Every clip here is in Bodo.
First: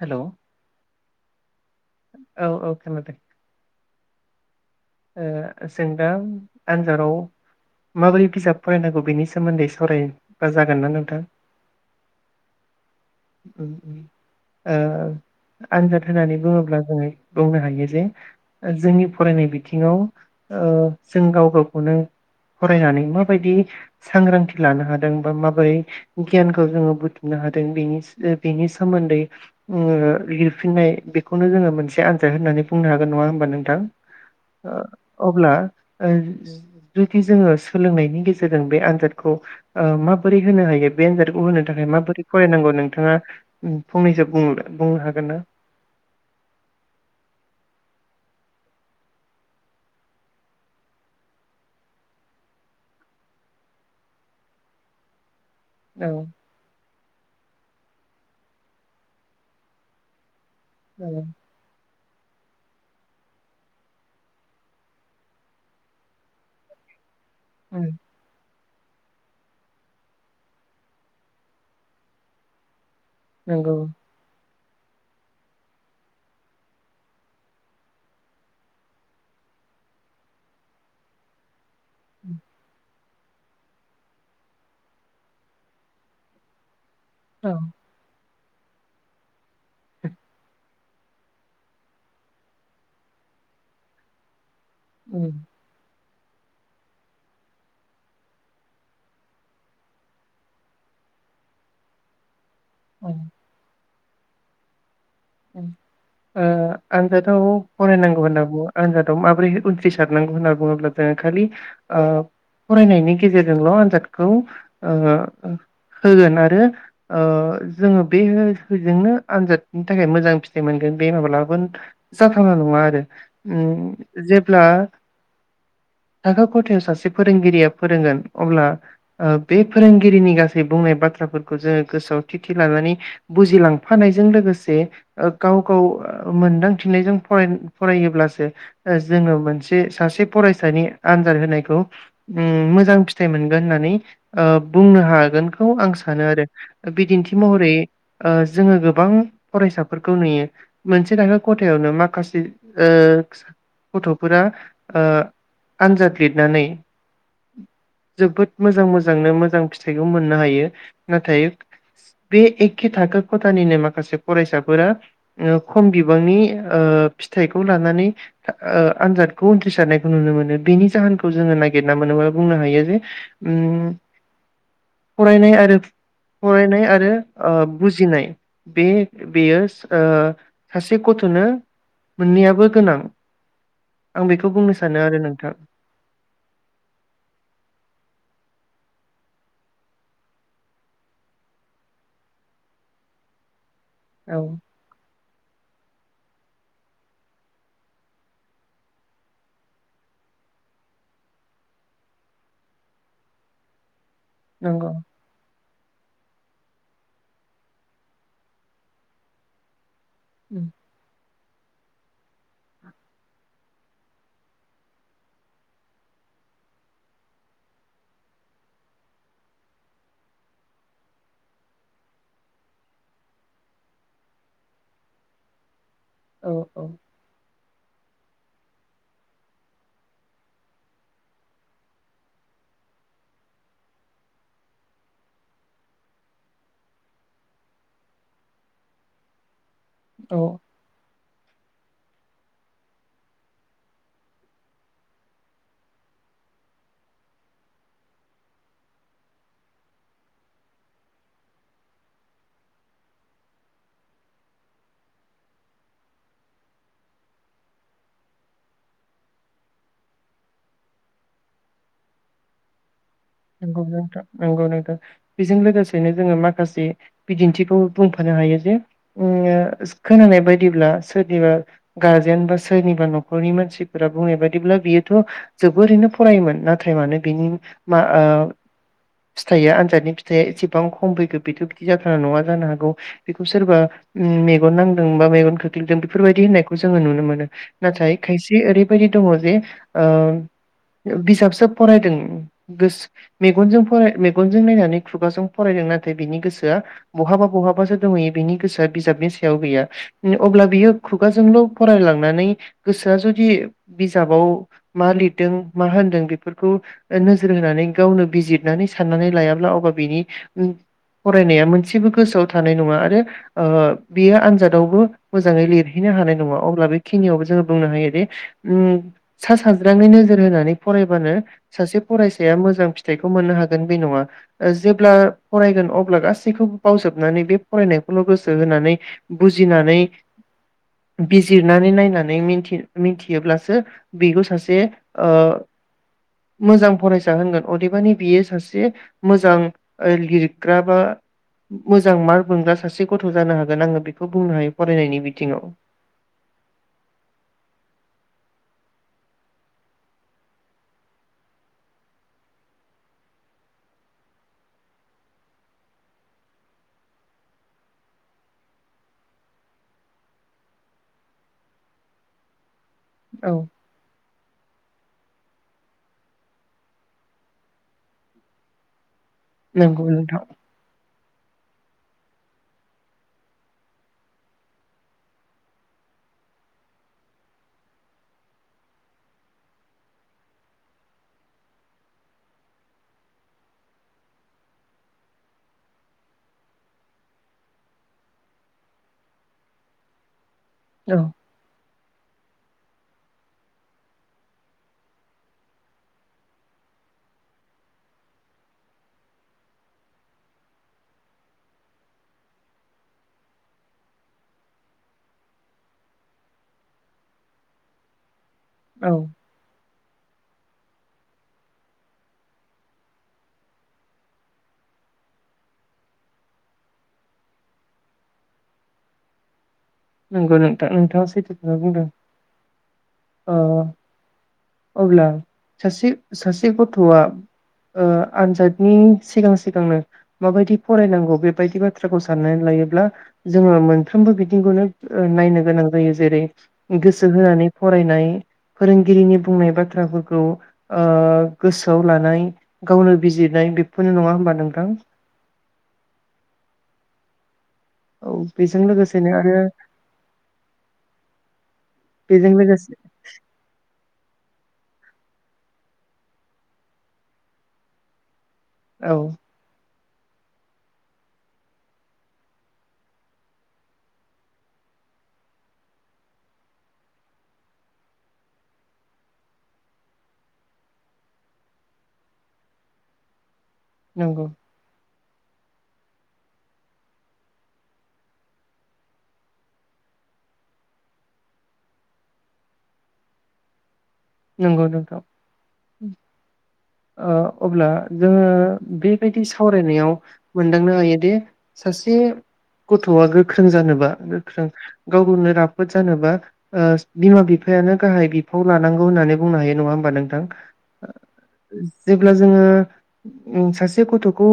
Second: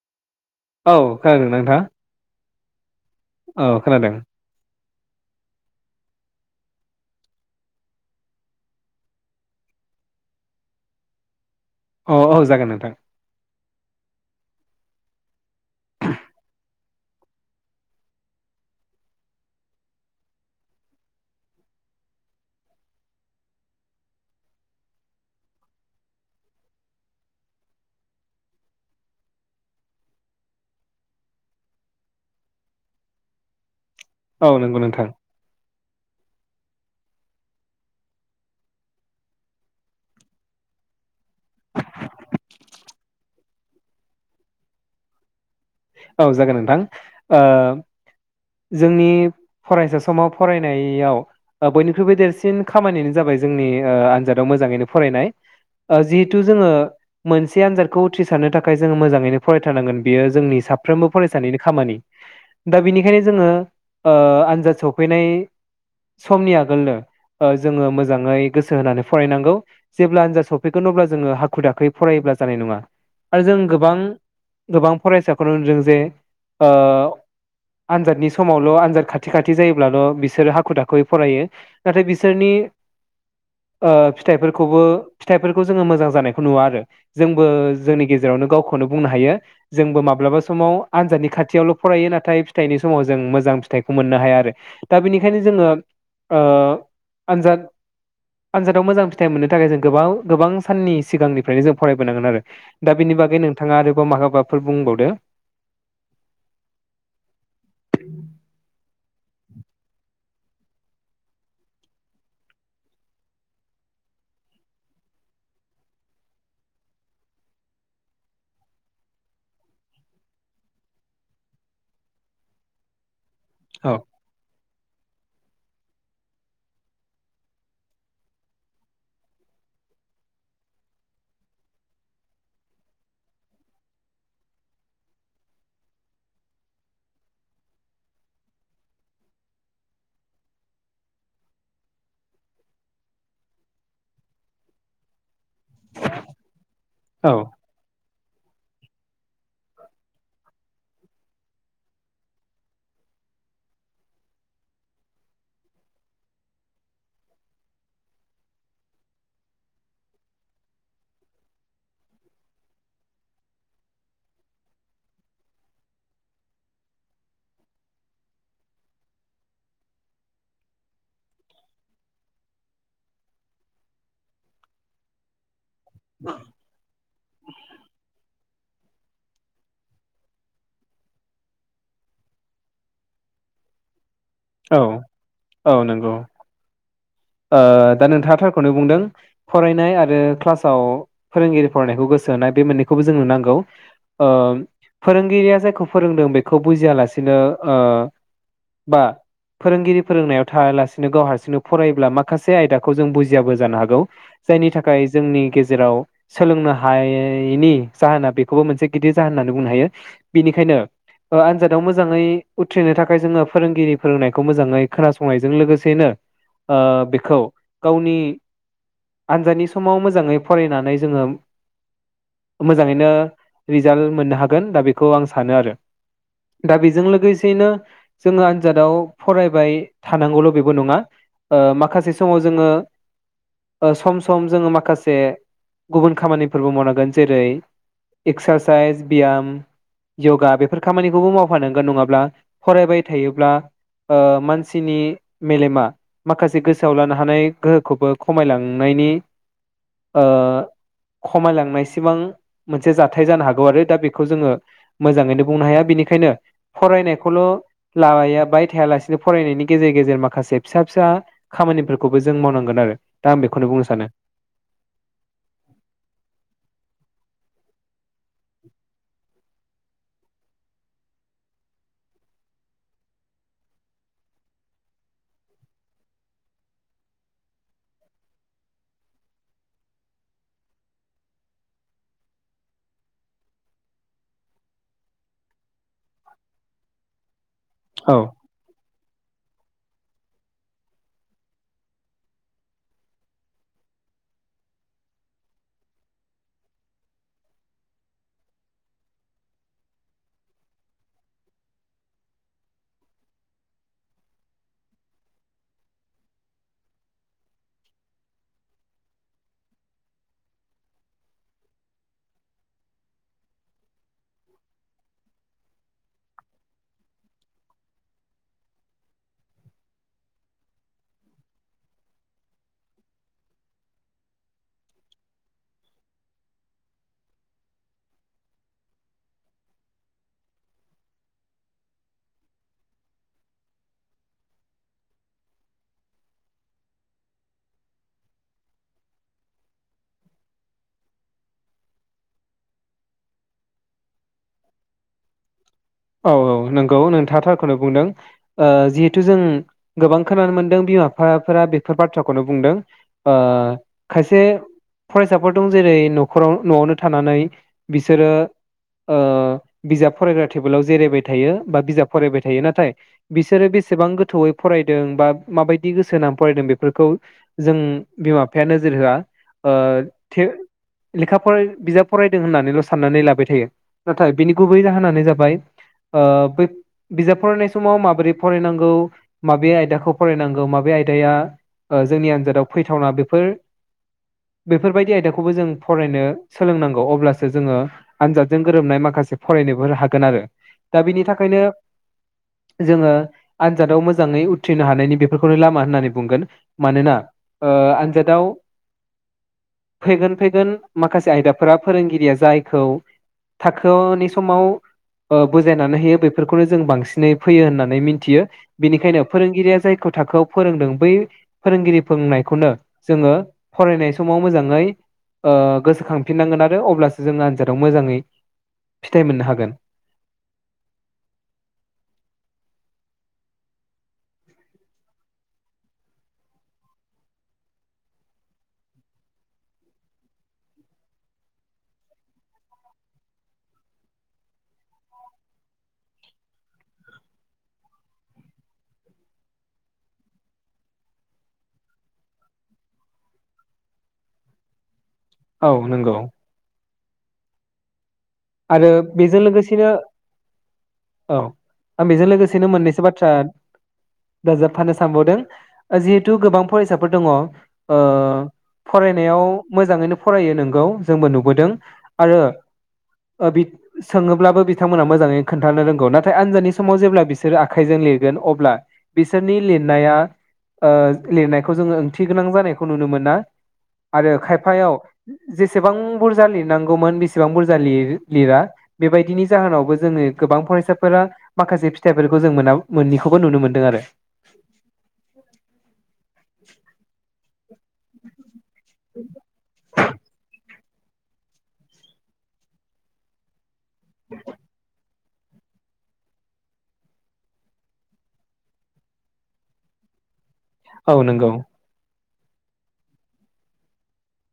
हेल' औ खोनादोंना नोंथाङा? औ औ खोनादों औ खोनादों। ओ जों दा आन्जादाव माबोरै बिजाब फरायनांगौ बेनि सोमोन्दै सावरायबा जागोन ना नोंथां? औ औ जागोन नोंथां। उम उम ओ ओ आनजाद होननानै बुङोब्ला जोङो बुंनो हायो जे जोंनि फरायनाय बि बिथिङाव ओ जों गाव गावखौनो फरायनानै माबायदि सांग्रांथि लानो हादों बा माबोरै गियानखौ जोङो बुथुमनो हादों बेनि बेनि ओ सोमोन्दै ओ लिरफिननाय बेखौनो जोङो मोनसे आनजाद होननानै बुंनो हागोन नङा होमबा नोंथां औ ओ नंगौ नोंथां अब्ला ओ जुदि जोङो सोलोंनायनि गेजेरजों बे आनजादखौ ओ माबोरै होनो हायो बे आनजादखौ होनो थाखाय माबोरै फरायनांगौ नोंथाङा फंनैसो बुं बुंनो हागोन ना औ जागोन नोंथां ओ जोंनि फरायसा समाव फरायनायाव बयनिख्रुइबो देरसिन खामानियानो जाबाय जोंनि ओ आनजादाव मोजाङैनो फरायनाय ओ औ जिहेथु जोङो मोनसे आनजादखौ उथ्रिसारनो थाखाय जोङो मोजाङैनो फरायथारनांगोन बियो जोंनि साफ्रोमबो औ फरायसानिनि खामानि दा बिनिखायनो जोङो ओ आनजाद सफैनाय समनि आगोलनो ओ जोङो उम मोजाङै गोसो होनानै फरायनांगौ जेब्ला आनजाद सफैगोन अब्ला जोङो हाखु दाखोयै फरायोब्ला जानाय नङा आरो जों नंगौ गोबां गोबां फरायसा खौनो होनजों जे ओ आनजादनि समावल' आनजाद खाथि खाथि जायोब्लाल' बिसोरो हाखु दाखुयै फरायो नाथाय बिसोरनि ओ फिथाइफोरखौबो फिथाइफोरखौ जोङो मोजां जानायखौ नुवा आरो जोंबो औ जोंनि गेजे गेजेरावनो गावखौनो बुंनो हायो जोंबो मा माब्लाबा समाव आनजादनि खाथियावल' फरायो नाथाय फिथाइनि समाव जों मोजां फिथाइखौ मोननो हाया आरो दा उम बेनिखायनो जोङो ओ आनजाद आनजादाव मोजां फिथाइ मोननो थाखाय जों गोबाव गोबां साननि सिगांनिफ्रायनो जों फरायबोनांगोन आरो दा बेनि उम बागै नोंथाङा आरो बो माखोबाफोर बुंबावदो उम ओ आनजादाव फरायनांगौ होनना बुङो आनजादाव माब्रै उथ्रिसारनांगौ होनना बुङोब्ला जोङो खालि ओ फरायनायनि गेजेरजोंल' आनजादखौ ओ होगोन आरो ओ जोङो बेजोंनो आनजादनि नि थाखाय मोजां फिथाइ मोनगोन बे माब्लाबाबो जाथावना नङा आरो औ उम जेब्ला थाखो खथायाव सासे फोरोंगिरिया फोरोंगोन अब्ला ओ बे फोरोंगिरिनि गासै बुंनाय बाथ्राफोरखौ जोङो गोसोआव थि थि लानानै बुजिलांफानायजों लोगोसे जे ओ गाव गाव मोनदांथिनायजों फरायो फरायोब्लासो जोङो मोनसे सासे फरायसानि आनजाद होनायखौ उम मोजां फिथाइ मोनगोन होननानै ओ बुंनो हागोन खौ आं सानो आरो औ बिदिन्थि महरै ओ जोङो गोबां फरायसाफोरखौ नुयो मोनसे थाखो खथायावनो माखासे ओ गथ'फोरा ओ आनजाद लिरनानै जोबोद मोजां मोजांनो मोजां फिथाइखौ मोननो हायो नाथाय बे एखे थाखो खथानिनो माखासे फरायसाफोरा ओ खम बिबांनि ओ फिथाइखौ लानानै ओ आनजादखौ उथ्रिसारनायखौ नुनो मोनो बेनि जाहोनखौ जोङो नागिरना मोनोबा बुंनो हायो जे उम फरायनाय आरो फरायनाय आरो ओ बुजिनाय बे बेयो ओ सासे गथ'नो मोननैयाबो गोनां आं बेखौ बुंनो सानो आरो नोंथां औ नंगौ ओ दा नोंथाङाथारखौनो बुंदों फरायनाय आरो क्लासाव फोरोंगिरि फरायनायखौ गोसो होनाय बे मोननैखौबो जोंनो नांगौ। अ औ फोरों फोरोंगिरिया जायखौ फोरोंदों बेखौ बुजिया लासिनो ओ बा फोरोंगिरि फोरोंनायाव थायालासिनो गाव हारसिंनो फराय अब्ला माखासे आयदाखौ जों बुजियाबो जानो हागौ जायनि नंगौ थाखाय जोंनि गेजेराव जेराव सोलोंनो हायैनि जाहोना बेखौबो मोनसे गिदिर जाहोन होननानै बुंनो हायो बेनिखायनो ओ आनजादाव मोजाङै उथ्रिनो थाखाय जोङो फोरोंगिरि फोरोंनायखौ मोजाङै खोनासंनायजों लोगोसेनो ओ बेखौ गावनि आनजादनि समाव मोजाङै फरायनानै जोङो मोजाङैनो रिजाल्ट मोननो हागोन दा बेखौ आं सानो आरो औ दा औ बेजों लोगोसेयैनो जोङो आनजादाव फरायबाय थानांगौल' बेबो नङा। ओ माखासे समाव जोङो सम सम जोङो माखासे गुबुन खामानिफोरबो मावनांगोन जेरै एक्सारसाइस बियाम औ यगा बेफोर खामानिखौबो माव होफानांगोन नङाब्ला फरायबाय थायोब्ला ओ मानसिनि मेलेमा माखासे गोसोआव लानो हानाय गोहोखौबो खमायलांनायनि ओ खमायलांनाय सिमां मोनसे जाथाय जानो हागौ आरो दा बेखौ जोङो मोजाङैनो बुंनो हाया बेनिखायनो फरायनायखौल' लायाबाय थायालासिनो फरायनायनि गेजेर गेजेर माखासे फिसा फिसा खामानिफोरखौबो जों मावनांगोन आरो दा आं बेखौनो बुंनो नंगौ सानो नोंथां नंगौ नोंथां बेजों लोगोसेनो जोङो माखासे बिदिन्थिखौ बुंफानो हायो जे उम खोनानाय बायदिब्ला सोरनिबा गारजेन बा सोरनिबा न'खरनि मानसिफोरा बुंनाय बायदिब्ला बियोथ' जोबोरैनो फरायोमोन नाथाय मानो बिनि मा ओ फिथाइया आनजादनि फिथाइया एसेबां खम फैगो बेथ' बिदि जाथारना नङा जानो हागौ बेखौ सोरबा मेगन नांदों बा मेगन खोख्लैदों बेफोरबायदि होननायखौ जोङो नुनो मोनो। नाथाय औ खायसे ओरै बेबायदि दङ जे ओ बिजाबसो फरायदों सो मेगनजों फ मेगनजों नायनानै खुगाजों फरायदों नाथाय बिनि गोसोआ बहाबा बहाबासो दंहैयो बिनि गोसोआ बिजाबनि सायाव गैया अब्ला बियो खुगाजोंल' फरायलांनानै गोसोआ जुदि बिजाबाव मा लिरदों मा होनदों बेफोरखौ नो नोजोर होनानै गावनो बिजिरनानै साननानै लायाब्ला अब्ला बिनि फरायनाया मोनसेबो गोसोआव थानाय नङा आरो ओ बेयो आनजादावबो मोजाङै लिरहैनो हानाय नङा अब्ला बेखिनियावबो जोङो बुंनो हायो दि उम सा साज्राङै नोजोर होनानै फरायबानो सासे फरायसाया मोजां फिथाइखौ मोननो हागोन बे नङा जेब्ला फरायगोन अब्ला गासैखौबो बावजोबनानै बे फरायनायखौल' गोसो होनानै बुजिनानै बिजिरनानै नायनानैथि मिथि मिथियोब्लासो बेखौ सासे ओ मोजां फरायसा होनगोन अदेबानि बियो सासे मोजां लिरग्रा बा मोजां मार्क मोनग्रा सासे गथ' जानो हागोन आङो बेखौ बुंनो हायो फरायनायनि बिथिङाव औ औ नंगौ नोंथाङाथारखौनो बुंदों ओ जिहेथु जों गोबां खोनानो मोनदों बिमा-बिफाफोरा बेफोर बाथ्राखौनो बुंदों ओ खायसे फरायसाफोर दं जेरै न'खराव न'आवनो थानानै बिसोरो ओ बिजाब फरायग्रा टेबोलाव जिरायबाय थायो बा बिजाब फरायबाय थायो नाथाय औ बिसोरो बेसेबां गोथौवै फरायदों बा माबायदि गोसो होनानै फरायदों बेफोरखौ जों बिमा बिफाया नोजोर होआ ओ नंगौ थे‌ नोंथां लेखा [unintelligible] बिजाब फरायदों होननानैल' साननानै लाबाय थायो नाथाय बिनि गुबै जाहोनानो जाबाय। [unintelligible] ओ बिजाब फरायनाय समाव माबोरै फरायनांगौ माबे आयदाखौ फरायनांगौ माबे आयदाया जोंनि आनजादाव फैथावना बे बेफोरबायदि आयदाखौबो जों फरायनो सोलोंनांगौ अब्लासो जोङो आनजादजों गोरोबनाय माखासे फरायनोबो हा गोन आरो दा औ बिनि थाखायनो जोङो आनजादाव मोजाङै उथ्रिनो हानायनि बेफोरखौनो लामा होननानै बुंगोन मानोना ओ आनजादाव फैगोन फैगोन माखासे आयदाफोरा फोरोंगिरिया जायखौ थाखोनि समाव ओ बुजायनानै होयो बेफोरखौनो जों बांसिनै फैयो होननानै मिथियो औ बेनिखायनो फोरोंगिरिया जाय थाखोआव फोरोंदों बै फोरोंगिरि फोरोंनायखौनो जोङो फरायनाय समाव मोजाङै ओ‌‌ गोसोखांफिननांगोन आरो अब्लासो जोङो आनजादाव मोजाङै फिथाइ मोननो हागोन। नंगौ नोंथां नोंथाङा सैथो खोथा बुंदों। अब्ला सासे सासे गथ'आ आनजादनि सिगां सिगांनो माबायदि फरायनांगौ बेबायदि बाथ्राखौ साननानै लायोब्ला जोङो मोनफ्रोमबो बिथिंखौनो नायनो गोनां जायो जेरै गोसो होनानै फरायनाय फोरोंगिरिनि बुंनाय बाथ्राफोरखौ ओ गोसोआव लानाय गावनो बिजिरनाय बेफोरनो नङा होमबा नोंथां औ नंगौ औ बेजों आरो लोगोसेनो बेजों आरो लोगोसेनो औ आं बेजों लोगोसेनो मोननैसो बाथ्रा दाजाबफानो सानबावदों जिहेथु गोबां फरायसाफोर दङ ओ औ फरायनायाव मोजाङैनो फरायो नोंगौ जोंबो नुबोदों आरो ओ सोङोब्लाबो बिथांमोनहा मोजाङै खोन्थानो रोंगौ नाथाय आनजादानि समाव जेब्ला बिसोरो आखाइजों लिरगोन अब्ला बिसोरनि लिरनाया लिरनायखौ जोङो ओंथि गोनां जानायखौ नुनो मोना। आरो नंगौ खायफायाव जेसेबां बुरजा लिरनांगौमोन बेसेबां बुरजा लिर लिरा बेबायदिनि जाहोनावबो जोङो गोबां फरायसाफोरा माखासे फिथाइफोरखौ जों मोना मोननैखौबो नुनो मोनदों आरो नोंगौ नोंथां ओ अब्ला जोङो बेबायदि सावरायनायाव [unintelligible] हायोदि सासे गथ'आ गोख्रों गोख्रों जानोबा गोख्रों गाव गावनो राफोद जानोबा ओ बिमा-बिफायानो गाहाय बिफाव लानांगौ। होननानै बुंनो हायो नङा होमबा नोंथां। औ नोंगौ अब्ला जोङो सासे गथ'खौ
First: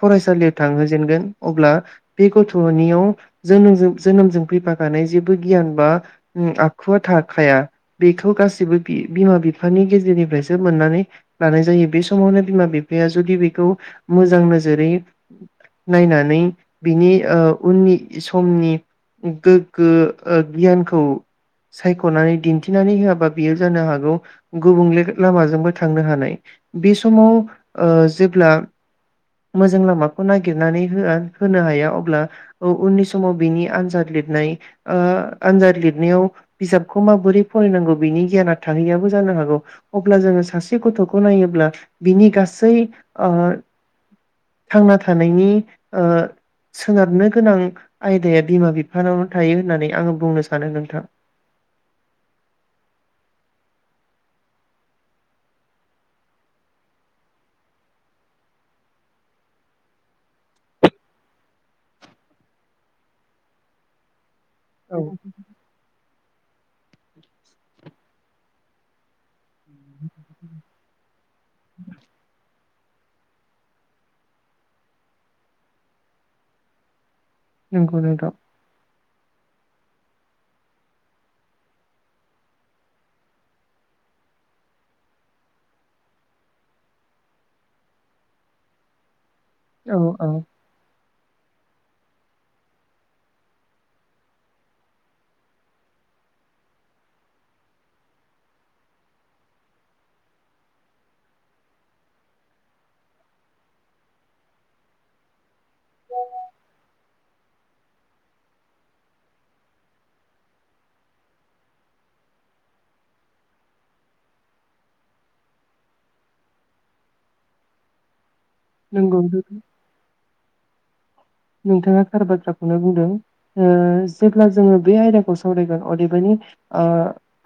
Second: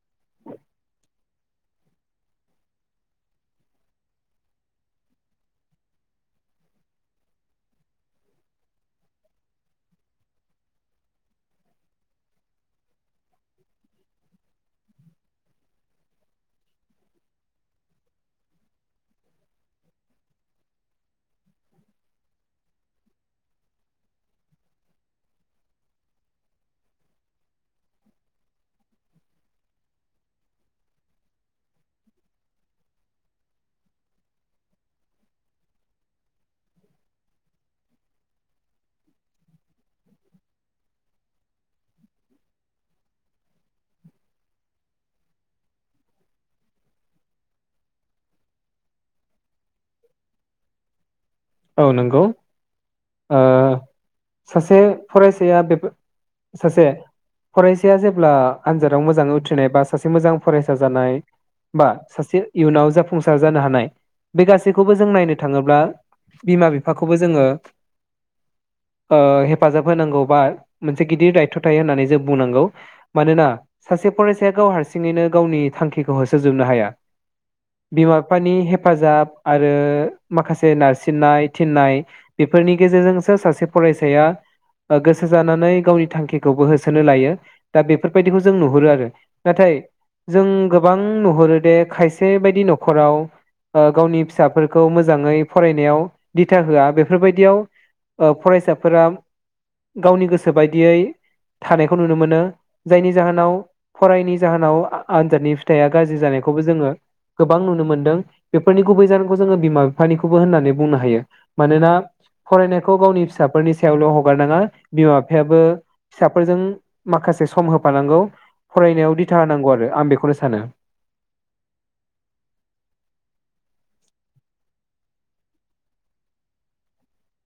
फरायसालियाव थांहोजेनगोन अब्ला बे गथ'नियाव जो-जोनोमजों फैफाखानाय जेबो गियान बा आखुवा थाखाया बेखौ बो बिमा बिफानि गेजेरनिफ्रायसो मोननानै लानाय जायो बे समावनो बिमा बिफाया जुदि बेखौ मोजां नोजोरै नायनानै बिनि ओ उननि समनि गोग्गो गियानखौ सायख'नानै दिन्थिनानै होआबा बेयो जानो हागौ गुबुंले लामाजोंबो थांनो हानाय बे समाव ओ जेब्ला मोजां लामाखौ नागिरनानै हो होनो हाया अब्ला उननि समाव बिनि आनजाद लिरनाय आनजाद लिरनायाव बिजाबखौ माबोरै फरायनांगौ बिनि गियाना थाहैयाबो जानो हागौ अब्ला जोङो सासे गथ'खौ नायोब्ला बिनि गासै ओ थांना थानायनि ओ सोनारनो गोनां आयदाया बिमा बिफानाव थायो। होननानै आङो बुंनो सानो नोंथां। औ नंगौ ओ सासे फरायसाया बे सासे फरायसाया जेब्ला आनजादाव मोजाङै उथ्रिनाय बा सासे मोजां फरायसा जानाय बा सासे इयुनाव जाफुंसार जानो हानाय बे गासै सैखौबो औ जों नायनो थाङोब्ला बिमा बिफाखौबो जोङो ओ हेफाजाब होनांगौ बा मोनसे गिदिर दायथ' थायो होननानै जों बुंनांगौ मानोना सासे फरायसाया गाव हारसिङैनो गावनि थांखिखौ होसोजोबनो हाया नंगौ बिमा नोंथां बिफानि हे हेफाजाब आरो माखासे नारसिननाय थिन्नाय बेफोरनि गेजेरजोंसो सासे फरायसाया गोसो जानानै गावनि थांखिखौबो होसोनो लायो दा बेफोरबायदिखौ जों नुहुरो आरो नाथाय औ औ जों गोबां नुहुरो दे खायसे बायदि न'खराव गावनि फिसाफोरखौ मोजाङै फरायनायाव दिथा होआ बेफोरबायदियाव फरायसाफोरा गावनि गोसो बायदियै थानायखौ नुनो मोनो जायनि जाहोनाव फरायनि जाहोनाव आनजादनि फिथाइआ गाज्रि जानायखौबो जोङो गोबां नुनो मोनदों बेफोरनि गुबै जा जोङो बिमा बिफानिखौबो होननानै बुंनो हायो मानोना फरायनायखौ गावनि फिसाफोरनि सायावल' हगारनाङा बिमा बिफायाबो फिसाफोरजों माखासे सम होफानांगौ। फरायनायाव नंगौ दिथा होनांगौ आरो आं बेखौनो सानो। नोंथाङा थार बाथ्राखौनो बुंदों ओ जेब्ला जोङो बे आयदाखौ सावरायगोन अदेबानि ओ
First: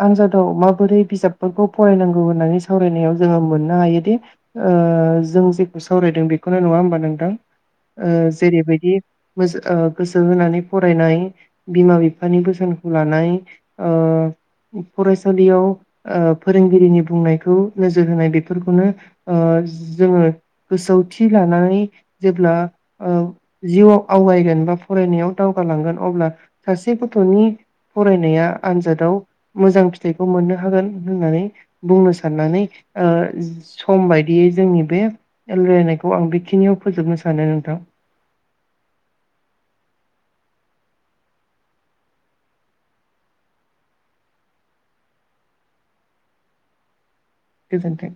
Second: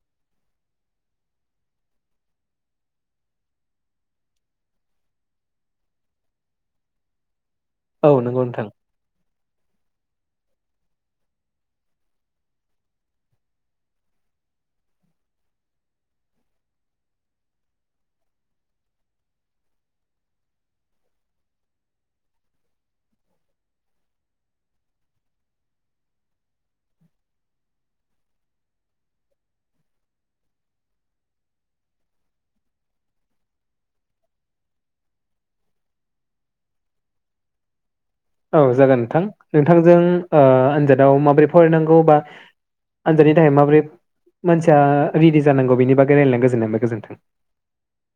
आनजादाव माबोरै बिजाबफोरखौ फरायनांगौ होननानै सावरायनायाव जोङो मोननो हायोदि ओ जों जेखौ सावरायदों बेखौनो नङा होमबा नोंथां ओ औ नंगौ नोंथां। जेरैबाय ओ गोसो होनानै फरायनाय बिमा बिफानि बोसोनखौ लानाय ओ फरायसालियाव ओ फोरोंगिरिनि बुंनायखौ नोजोर होनाय बेफोरखौनो ओ जोङो गोसोआवथि लानानै जेब्ला ओ जिउआव आवगायगोन बा फरायनायाव दावगालांगोन अब्ला सासे गथ'नि फरायनाया आनजादाव मोजां फिथाइखौ मोननो हागोन होननानै बुंनो साननानै ओ सम बायदियै जोंनि बे रायलायनायखौ आं बेखिनियाव फोजोबनो सानो नोंथां औ जागोन नोंथां नोंथांजों ओ आनजादाव माबोरै फरायनांगौ बा आनजादनि थाखाय माबोरै मानसिया रेडि जानांगौ बेनि बागै रायलायनाय गोजोननाय मोनबाय गोजोन्थों गोजोनथों